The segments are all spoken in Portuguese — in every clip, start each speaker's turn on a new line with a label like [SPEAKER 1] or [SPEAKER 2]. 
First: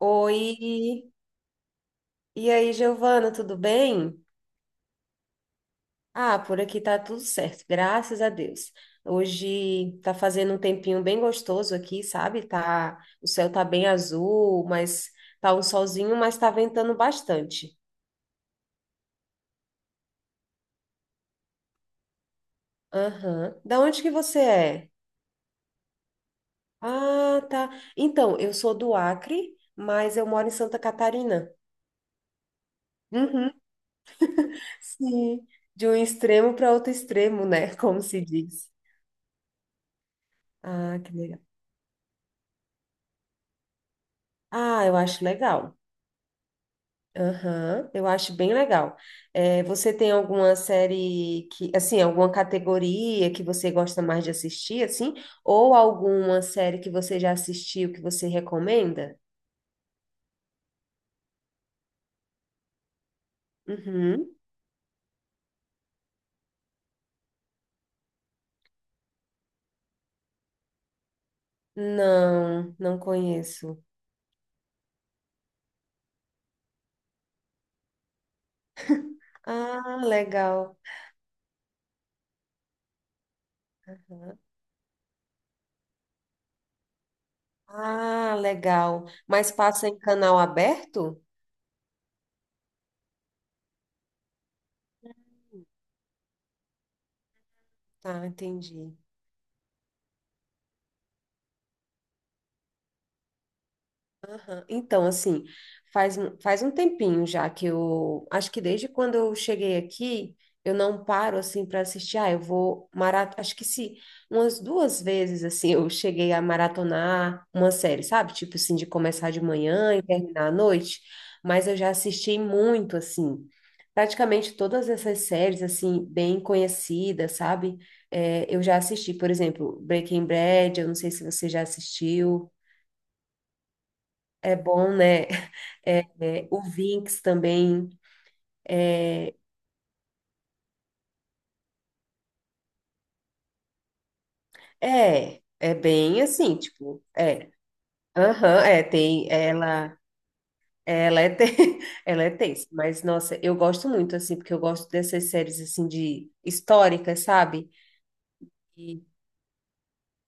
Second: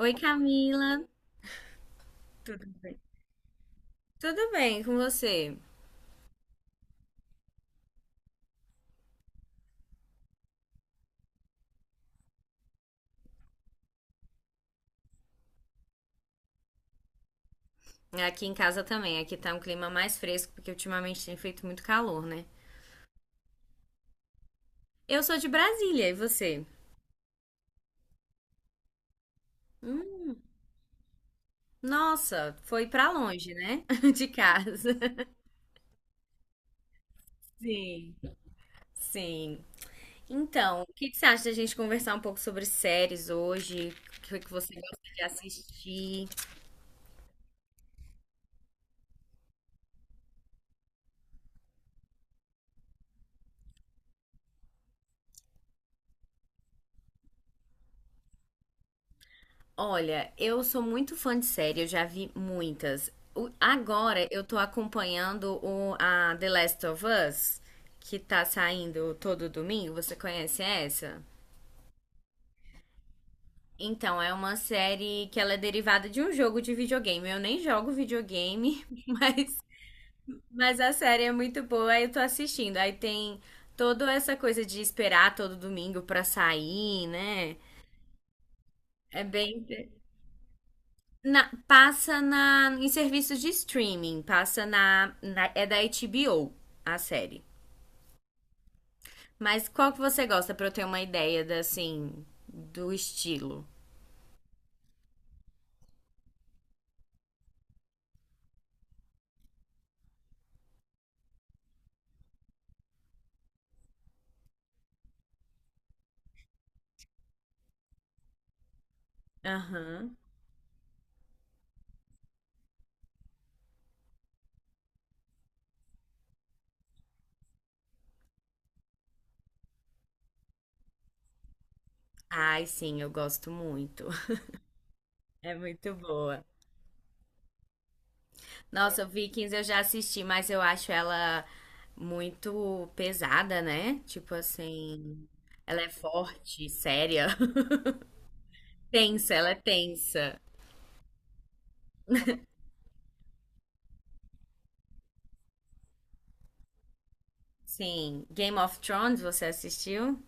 [SPEAKER 1] Oi,
[SPEAKER 2] Oi,
[SPEAKER 1] Camila.
[SPEAKER 2] e
[SPEAKER 1] Tudo
[SPEAKER 2] aí,
[SPEAKER 1] bem?
[SPEAKER 2] Giovana, tudo bem?
[SPEAKER 1] Tudo bem com você?
[SPEAKER 2] Ah, por aqui tá tudo certo, graças a Deus. Hoje tá fazendo um tempinho bem gostoso aqui, sabe? Tá, o céu tá bem azul, mas tá um solzinho, mas tá ventando bastante.
[SPEAKER 1] Aqui em casa também. Aqui tá um clima mais fresco, porque ultimamente tem feito muito calor, né?
[SPEAKER 2] Aham. Da onde que você é?
[SPEAKER 1] Eu sou de Brasília, e você?
[SPEAKER 2] Ah, tá. Então, eu sou do Acre, mas eu
[SPEAKER 1] Hum,
[SPEAKER 2] moro em Santa Catarina.
[SPEAKER 1] nossa, foi pra
[SPEAKER 2] Uhum.
[SPEAKER 1] longe, né? De casa.
[SPEAKER 2] Sim, de um extremo para outro extremo, né? Como
[SPEAKER 1] Sim,
[SPEAKER 2] se diz.
[SPEAKER 1] sim. Então, o
[SPEAKER 2] Ah,
[SPEAKER 1] que
[SPEAKER 2] que
[SPEAKER 1] que você
[SPEAKER 2] legal.
[SPEAKER 1] acha da gente conversar um pouco sobre séries hoje? O que que você
[SPEAKER 2] Ah, eu
[SPEAKER 1] gosta de
[SPEAKER 2] acho legal.
[SPEAKER 1] assistir?
[SPEAKER 2] Aham, eu acho bem legal. É, você tem alguma série que, assim, alguma categoria que você gosta mais de assistir, assim? Ou alguma série que você já assistiu que você recomenda?
[SPEAKER 1] Olha, eu sou muito fã de série, eu já vi muitas. Agora
[SPEAKER 2] Uhum.
[SPEAKER 1] eu tô acompanhando a The Last of Us, que tá saindo todo domingo. Você conhece essa?
[SPEAKER 2] Não, não conheço.
[SPEAKER 1] Então, é uma série que ela é derivada de um jogo de videogame. Eu nem jogo videogame,
[SPEAKER 2] Ah, legal.
[SPEAKER 1] mas a série é muito boa, aí eu tô assistindo. Aí tem toda essa coisa de esperar todo domingo pra sair, né?
[SPEAKER 2] Ah, legal.
[SPEAKER 1] É
[SPEAKER 2] Mas
[SPEAKER 1] bem.
[SPEAKER 2] passa em canal aberto?
[SPEAKER 1] Passa em serviços de streaming, passa na, é da HBO a série.
[SPEAKER 2] Tá, entendi.
[SPEAKER 1] Mas qual que você gosta pra eu ter uma ideia da, assim, do estilo?
[SPEAKER 2] Aham. Então, assim, faz, faz um tempinho já que eu. Acho que desde quando eu cheguei aqui, eu não paro, assim, para assistir. Ah, eu vou maratonar. Acho que se umas duas vezes, assim, eu cheguei a maratonar uma série, sabe? Tipo assim, de começar de manhã e
[SPEAKER 1] Aham.
[SPEAKER 2] terminar à noite. Mas eu já assisti muito, assim. Praticamente todas essas séries, assim, bem conhecidas, sabe? É, eu já assisti, por exemplo, Breaking Bad, eu não sei se você já assistiu.
[SPEAKER 1] Ai, sim, eu gosto muito.
[SPEAKER 2] É bom, né?
[SPEAKER 1] É muito
[SPEAKER 2] é,
[SPEAKER 1] boa.
[SPEAKER 2] é, o Vinx também.
[SPEAKER 1] Nossa,
[SPEAKER 2] É,
[SPEAKER 1] Vikings eu já assisti, mas eu acho ela muito pesada, né? Tipo assim,
[SPEAKER 2] é
[SPEAKER 1] ela é
[SPEAKER 2] bem assim,
[SPEAKER 1] forte,
[SPEAKER 2] tipo,
[SPEAKER 1] séria.
[SPEAKER 2] é. Aham, é, tem,
[SPEAKER 1] Tensa, ela é
[SPEAKER 2] ela,
[SPEAKER 1] tensa.
[SPEAKER 2] ela é, te- ela é tensa, mas, nossa, eu gosto muito, assim, porque eu gosto dessas séries, assim, de históricas, sabe?
[SPEAKER 1] Sim. Game of
[SPEAKER 2] E
[SPEAKER 1] Thrones, você assistiu?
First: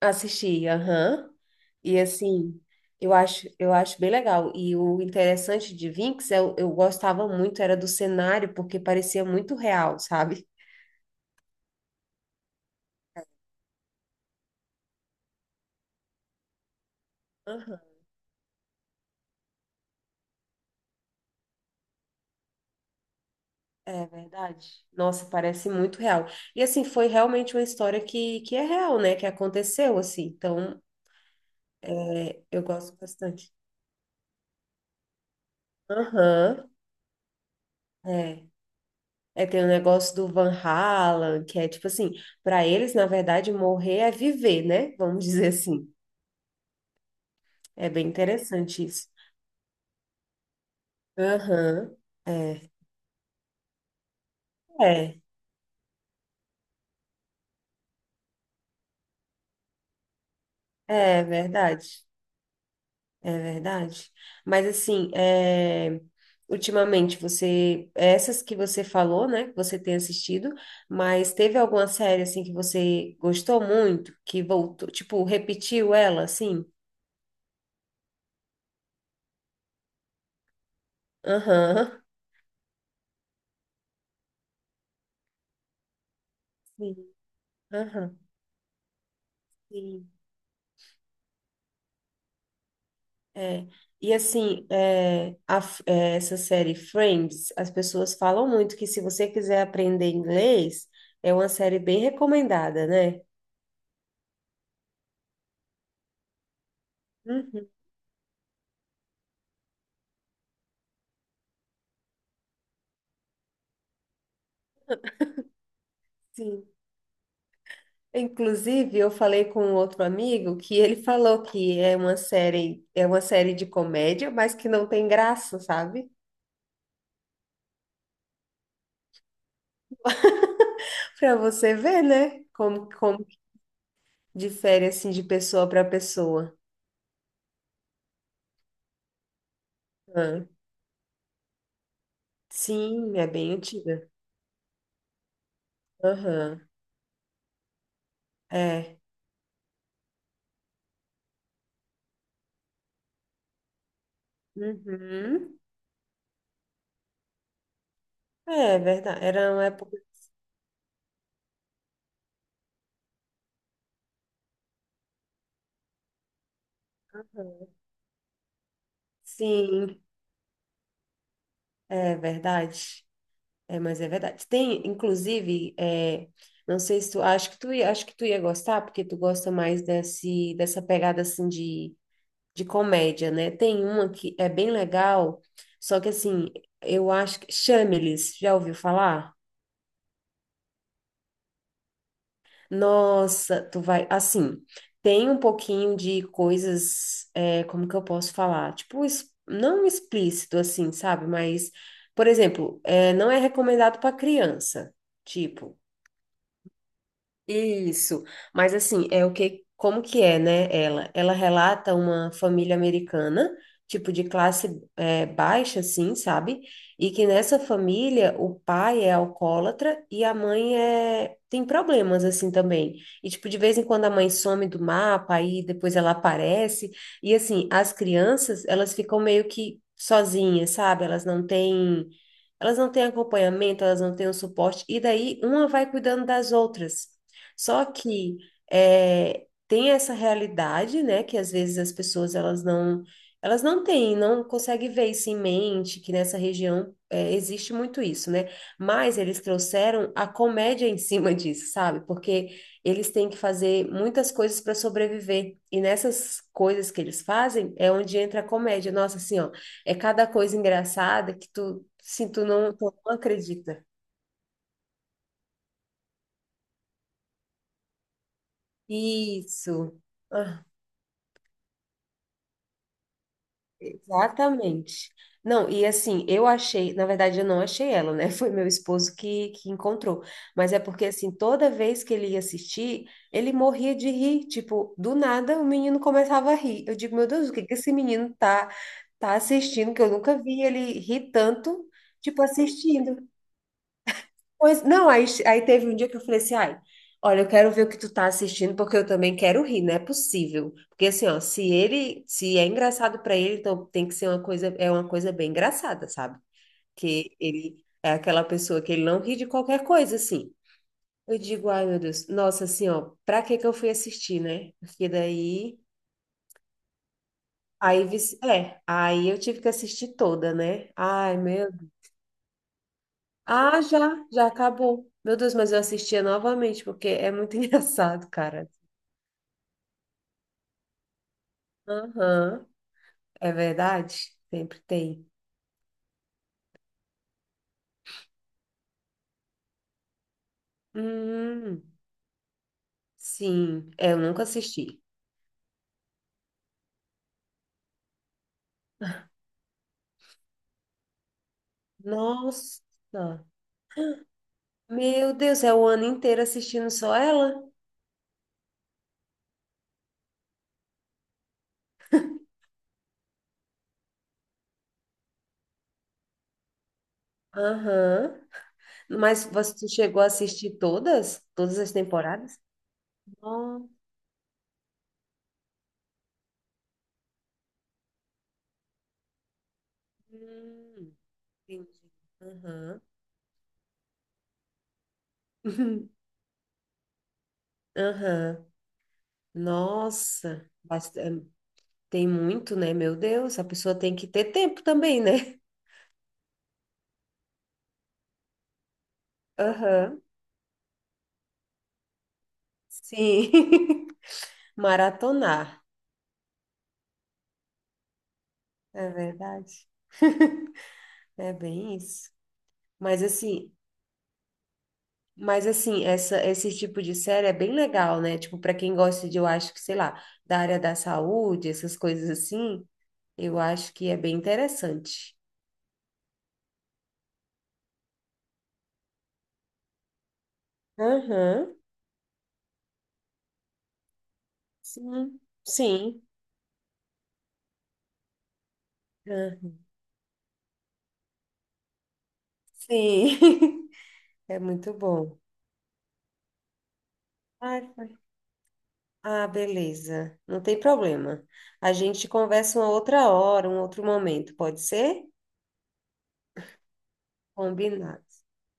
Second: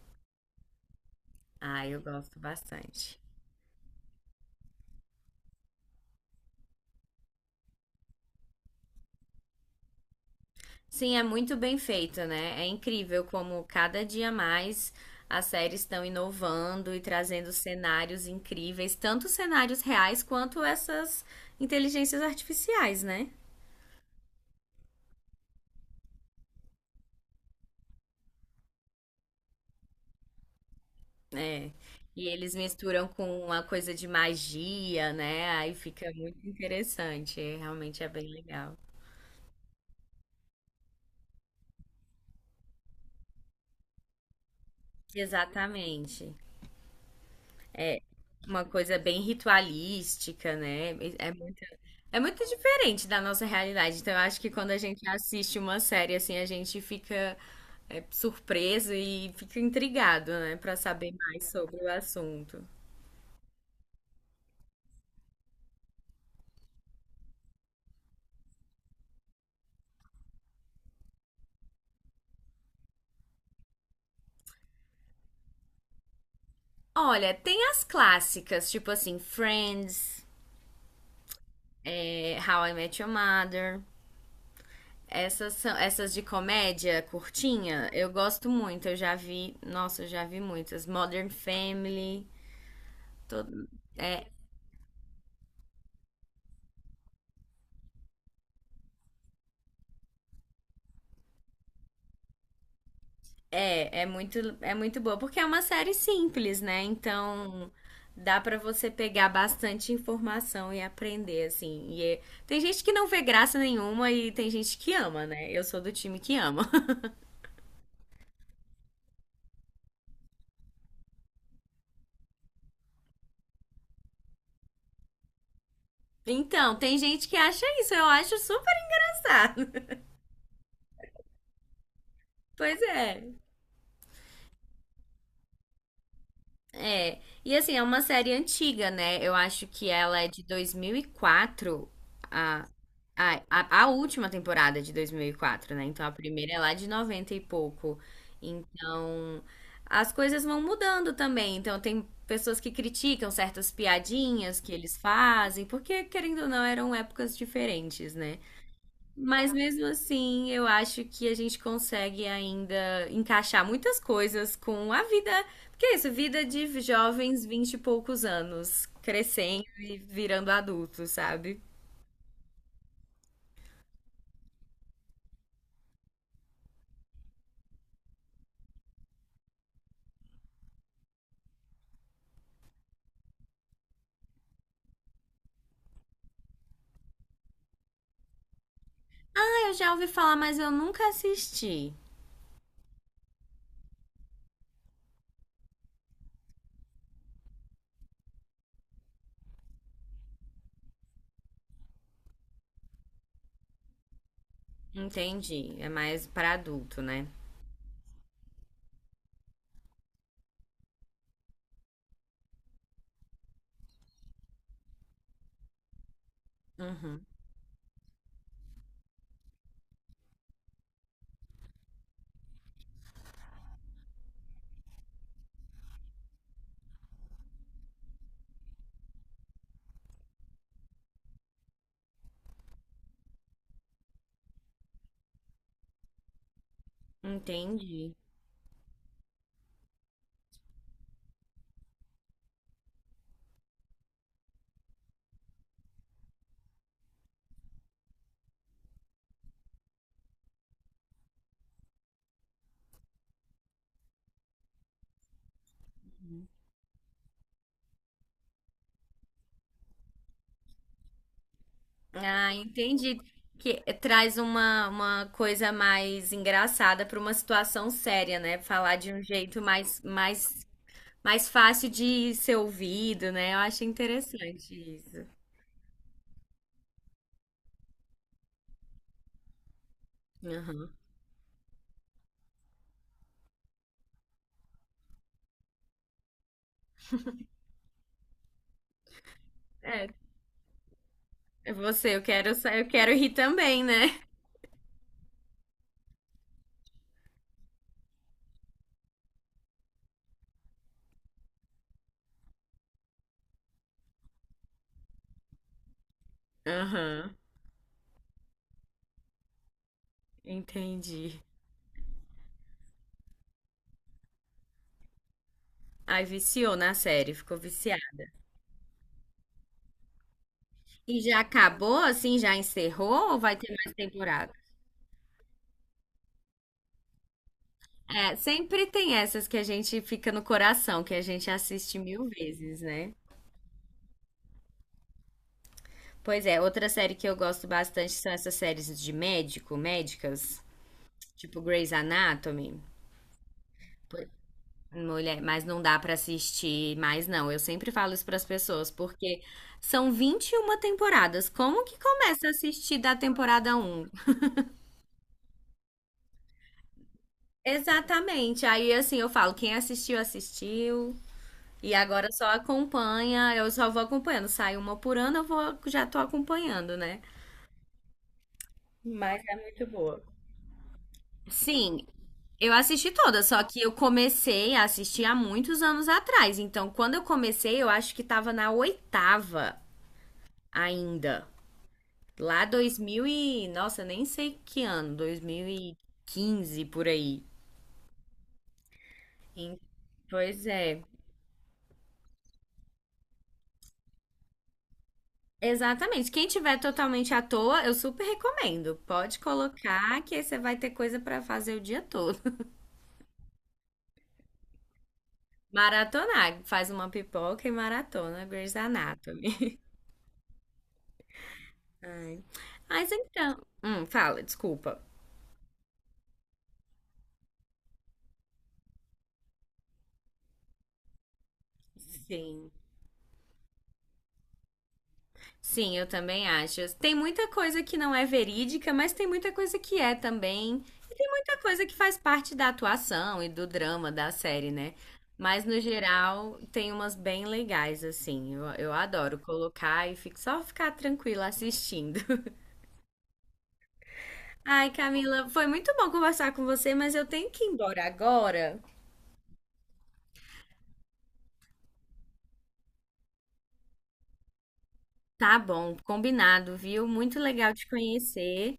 [SPEAKER 2] assisti, aham,
[SPEAKER 1] Ah,
[SPEAKER 2] e,
[SPEAKER 1] eu gosto
[SPEAKER 2] assim,
[SPEAKER 1] bastante.
[SPEAKER 2] eu acho bem legal, e o interessante de Vinx, eu gostava muito, era do cenário, porque parecia muito real, sabe?
[SPEAKER 1] Sim, é muito bem feito, né? É incrível como cada dia mais as séries estão inovando e trazendo cenários incríveis, tanto cenários reais quanto essas inteligências artificiais, né?
[SPEAKER 2] É verdade. Nossa, parece muito real. E assim, foi realmente uma história que é real, né? Que aconteceu, assim. Então,
[SPEAKER 1] É. E
[SPEAKER 2] é,
[SPEAKER 1] eles
[SPEAKER 2] eu gosto
[SPEAKER 1] misturam com
[SPEAKER 2] bastante.
[SPEAKER 1] uma coisa de magia, né? Aí fica muito
[SPEAKER 2] Aham,
[SPEAKER 1] interessante. Realmente é bem
[SPEAKER 2] é.
[SPEAKER 1] legal.
[SPEAKER 2] É, tem o negócio do Van Halen, que é tipo assim, para eles, na verdade, morrer é viver, né? Vamos dizer assim.
[SPEAKER 1] Exatamente.
[SPEAKER 2] É bem
[SPEAKER 1] Uma
[SPEAKER 2] interessante
[SPEAKER 1] coisa
[SPEAKER 2] isso.
[SPEAKER 1] bem ritualística, né? É muito,
[SPEAKER 2] Aham,
[SPEAKER 1] é muito
[SPEAKER 2] é.
[SPEAKER 1] diferente da nossa realidade. Então, eu acho que quando a gente
[SPEAKER 2] É,
[SPEAKER 1] assiste uma série assim, a gente fica surpreso e fica intrigado, né, pra saber
[SPEAKER 2] é
[SPEAKER 1] mais sobre o
[SPEAKER 2] verdade.
[SPEAKER 1] assunto.
[SPEAKER 2] É verdade. Mas assim, é, ultimamente você, essas que você falou, né, que você tem assistido, mas teve alguma série assim que você gostou muito, que voltou, tipo, repetiu ela, assim?
[SPEAKER 1] Olha, tem as clássicas, tipo assim, Friends,
[SPEAKER 2] Aham.
[SPEAKER 1] How I Met Your Mother. Essas são, essas de
[SPEAKER 2] Sim.
[SPEAKER 1] comédia curtinha, eu
[SPEAKER 2] Aham.
[SPEAKER 1] gosto muito. Eu já vi, nossa, eu
[SPEAKER 2] Sim.
[SPEAKER 1] já vi muitas. Modern Family,
[SPEAKER 2] É.
[SPEAKER 1] todo,
[SPEAKER 2] E
[SPEAKER 1] é.
[SPEAKER 2] assim, essa série Friends, as pessoas falam muito que se você quiser aprender inglês, é uma série bem recomendada, né?
[SPEAKER 1] É, é muito boa, porque é uma série simples, né?
[SPEAKER 2] Uhum.
[SPEAKER 1] Então dá pra você pegar bastante informação e aprender, assim. E. Tem gente que não vê graça nenhuma e tem gente que ama, né? Eu sou do time que
[SPEAKER 2] Sim.
[SPEAKER 1] ama.
[SPEAKER 2] Inclusive, eu falei com um outro amigo que ele falou que é uma série de comédia, mas que não tem graça, sabe?
[SPEAKER 1] Então, tem gente que acha isso, eu acho super engraçado.
[SPEAKER 2] Para você ver, né?
[SPEAKER 1] Pois
[SPEAKER 2] Como
[SPEAKER 1] é.
[SPEAKER 2] difere assim de pessoa para pessoa.
[SPEAKER 1] É. E assim, é uma série antiga, né? Eu acho que ela é de
[SPEAKER 2] Ah,
[SPEAKER 1] 2004.
[SPEAKER 2] sim, é
[SPEAKER 1] Ah,
[SPEAKER 2] bem
[SPEAKER 1] a
[SPEAKER 2] antiga.
[SPEAKER 1] última temporada de 2004, né? Então a primeira é
[SPEAKER 2] Aham.
[SPEAKER 1] lá de 90 e pouco.
[SPEAKER 2] É.
[SPEAKER 1] Então as coisas vão mudando também. Então tem pessoas que criticam certas piadinhas que eles
[SPEAKER 2] Uhum.
[SPEAKER 1] fazem, porque querendo ou não eram épocas diferentes, né?
[SPEAKER 2] É verdade. Era
[SPEAKER 1] Mas
[SPEAKER 2] uma
[SPEAKER 1] mesmo
[SPEAKER 2] época.
[SPEAKER 1] assim, eu acho que a gente consegue ainda encaixar muitas coisas com a vida, porque é isso, vida de jovens 20 e poucos anos, crescendo e
[SPEAKER 2] Sim,
[SPEAKER 1] virando adultos, sabe?
[SPEAKER 2] é verdade. É, mas é verdade. Tem, inclusive, é, não sei se tu, acho que tu ia, acho que tu ia gostar, porque tu gosta mais dessa pegada, assim, de comédia, né? Tem uma que é bem legal, só que, assim, eu acho que... Chamelis, já ouviu falar?
[SPEAKER 1] Eu já ouvi falar, mas eu nunca assisti.
[SPEAKER 2] Nossa, tu vai... Assim, tem um pouquinho de coisas, é, como que eu posso falar? Tipo, não explícito, assim, sabe? Mas, por exemplo, é, não é recomendado para criança,
[SPEAKER 1] Entendi.
[SPEAKER 2] tipo...
[SPEAKER 1] É mais pra adulto, né?
[SPEAKER 2] Isso, mas assim, é o que, como que é, né, ela? Ela relata uma família americana, tipo de classe é, baixa, assim, sabe? E
[SPEAKER 1] Uhum.
[SPEAKER 2] que nessa família o pai é alcoólatra e a mãe é, tem problemas, assim, também. E, tipo, de vez em quando a mãe some do mapa, aí depois ela aparece. E, assim, as crianças, elas ficam meio que sozinhas, sabe? Elas não têm acompanhamento, elas não têm o suporte, e daí uma vai cuidando das outras. Só
[SPEAKER 1] Entendi.
[SPEAKER 2] que é, tem essa realidade, né, que às vezes as pessoas elas não têm, não conseguem ver isso em mente, que nessa região é, existe muito isso, né? Mas eles trouxeram a comédia em cima disso, sabe? Porque eles têm que fazer muitas coisas para sobreviver. E nessas coisas que eles fazem é onde entra a comédia. Nossa, assim, ó, é cada coisa engraçada que tu, se tu
[SPEAKER 1] Ah,
[SPEAKER 2] não, tu não
[SPEAKER 1] entendi. Que
[SPEAKER 2] acredita.
[SPEAKER 1] traz uma coisa mais engraçada pra uma situação séria, né? Falar de um jeito
[SPEAKER 2] Isso.
[SPEAKER 1] mais, mais, mais fácil de ser ouvido, né? Eu acho interessante
[SPEAKER 2] Exatamente.
[SPEAKER 1] isso.
[SPEAKER 2] Não, e assim, eu achei, na verdade eu não achei ela, né? Foi meu esposo que encontrou. Mas é
[SPEAKER 1] Uhum.
[SPEAKER 2] porque, assim, toda vez que ele ia assistir, ele morria de rir. Tipo, do nada o menino começava a rir. Eu digo, meu Deus, o que que esse menino tá assistindo que
[SPEAKER 1] É,
[SPEAKER 2] eu nunca vi ele rir
[SPEAKER 1] é
[SPEAKER 2] tanto,
[SPEAKER 1] você, eu
[SPEAKER 2] tipo,
[SPEAKER 1] quero, eu quero
[SPEAKER 2] assistindo.
[SPEAKER 1] rir também, né?
[SPEAKER 2] Pois, não, aí teve um dia que eu falei assim, ai, olha, eu quero ver o que tu tá assistindo, porque eu também quero rir, não é possível. Porque assim, ó, se ele, se é engraçado pra ele, então tem que ser uma coisa, é uma coisa bem engraçada, sabe? Que
[SPEAKER 1] Aham,
[SPEAKER 2] ele é aquela pessoa que ele não ri de qualquer coisa, assim. Eu
[SPEAKER 1] entendi.
[SPEAKER 2] digo, ai, meu Deus, nossa, assim, ó, pra que que eu fui assistir, né? Porque daí,
[SPEAKER 1] Aí viciou na série, ficou viciada.
[SPEAKER 2] aí eu tive que assistir toda, né?
[SPEAKER 1] E
[SPEAKER 2] Ai,
[SPEAKER 1] já
[SPEAKER 2] meu
[SPEAKER 1] acabou, assim, já encerrou ou vai ter
[SPEAKER 2] Ah,
[SPEAKER 1] mais
[SPEAKER 2] já, já
[SPEAKER 1] temporada?
[SPEAKER 2] acabou. Meu Deus, mas eu assistia novamente, porque é muito engraçado,
[SPEAKER 1] É,
[SPEAKER 2] cara.
[SPEAKER 1] sempre tem essas que a gente fica no coração, que a gente assiste mil
[SPEAKER 2] Aham,
[SPEAKER 1] vezes, né?
[SPEAKER 2] é verdade? Sempre tem.
[SPEAKER 1] Pois é, outra série que eu gosto bastante são essas séries de médico, médicas, tipo
[SPEAKER 2] Hum,
[SPEAKER 1] Grey's Anatomy.
[SPEAKER 2] sim, é, eu
[SPEAKER 1] Por-
[SPEAKER 2] nunca assisti.
[SPEAKER 1] Mulher, mas não dá pra assistir mais, não. Eu sempre falo isso pras pessoas, porque são 21 temporadas. Como que começa a
[SPEAKER 2] Nossa,
[SPEAKER 1] assistir da temporada um?
[SPEAKER 2] meu Deus, é o ano inteiro assistindo só ela?
[SPEAKER 1] Exatamente. Aí, assim, eu falo, quem assistiu, assistiu. E agora só acompanha, eu só vou acompanhando. Sai uma por ano, eu vou, já tô acompanhando, né?
[SPEAKER 2] Aham.
[SPEAKER 1] Mas
[SPEAKER 2] Mas
[SPEAKER 1] é
[SPEAKER 2] você
[SPEAKER 1] muito
[SPEAKER 2] tu
[SPEAKER 1] boa.
[SPEAKER 2] chegou a assistir todas? Todas as
[SPEAKER 1] Sim,
[SPEAKER 2] temporadas?
[SPEAKER 1] eu assisti toda, só que
[SPEAKER 2] Nossa,
[SPEAKER 1] eu comecei a assistir há muitos anos atrás. Então, quando eu comecei, eu acho que tava na oitava
[SPEAKER 2] hum,
[SPEAKER 1] ainda.
[SPEAKER 2] entendi.
[SPEAKER 1] Lá dois
[SPEAKER 2] Aham.
[SPEAKER 1] mil e... Nossa, nem sei que ano. dois mil e quinze por aí.
[SPEAKER 2] Aham.
[SPEAKER 1] Em- Pois
[SPEAKER 2] Nossa,
[SPEAKER 1] é.
[SPEAKER 2] bastante, tem muito, né? Meu Deus, a pessoa tem que ter tempo também, né?
[SPEAKER 1] Exatamente. Quem tiver totalmente à toa, eu super recomendo. Pode
[SPEAKER 2] Aham,
[SPEAKER 1] colocar que aí você vai ter coisa pra fazer o dia todo.
[SPEAKER 2] sim. Maratonar,
[SPEAKER 1] Maratonar. Faz uma pipoca e maratona Grey's
[SPEAKER 2] é
[SPEAKER 1] Anatomy.
[SPEAKER 2] verdade. É bem isso.
[SPEAKER 1] Ai. Mas
[SPEAKER 2] Mas
[SPEAKER 1] então.
[SPEAKER 2] assim,
[SPEAKER 1] Fala, desculpa.
[SPEAKER 2] mas assim, essa, esse tipo de série é bem legal, né? Tipo, para quem gosta de, eu acho que, sei lá, da área da saúde, essas coisas
[SPEAKER 1] Sim.
[SPEAKER 2] assim, eu acho que é bem interessante.
[SPEAKER 1] Sim, eu também acho. Tem muita coisa que não é verídica, mas tem muita coisa que é também. E tem muita
[SPEAKER 2] Aham,
[SPEAKER 1] coisa que faz parte da atuação e do drama da série, né?
[SPEAKER 2] sim,
[SPEAKER 1] Mas no
[SPEAKER 2] sim,
[SPEAKER 1] geral, tem umas bem legais, assim. Eu adoro
[SPEAKER 2] aham,
[SPEAKER 1] colocar e fico, só ficar tranquila assistindo.
[SPEAKER 2] sim. É
[SPEAKER 1] Ai,
[SPEAKER 2] muito bom.
[SPEAKER 1] Camila, foi muito bom conversar com você, mas eu tenho que ir
[SPEAKER 2] Ai,
[SPEAKER 1] embora agora.
[SPEAKER 2] ah, beleza. Não tem problema. A gente conversa uma outra hora, um outro momento, pode ser?
[SPEAKER 1] Tá bom, combinado, viu? Muito legal te
[SPEAKER 2] Combinado.
[SPEAKER 1] conhecer.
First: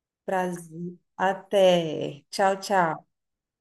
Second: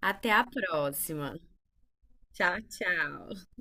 [SPEAKER 1] Até a
[SPEAKER 2] Prazer.
[SPEAKER 1] próxima.
[SPEAKER 2] Até. Tchau,
[SPEAKER 1] Tchau,
[SPEAKER 2] tchau.
[SPEAKER 1] tchau.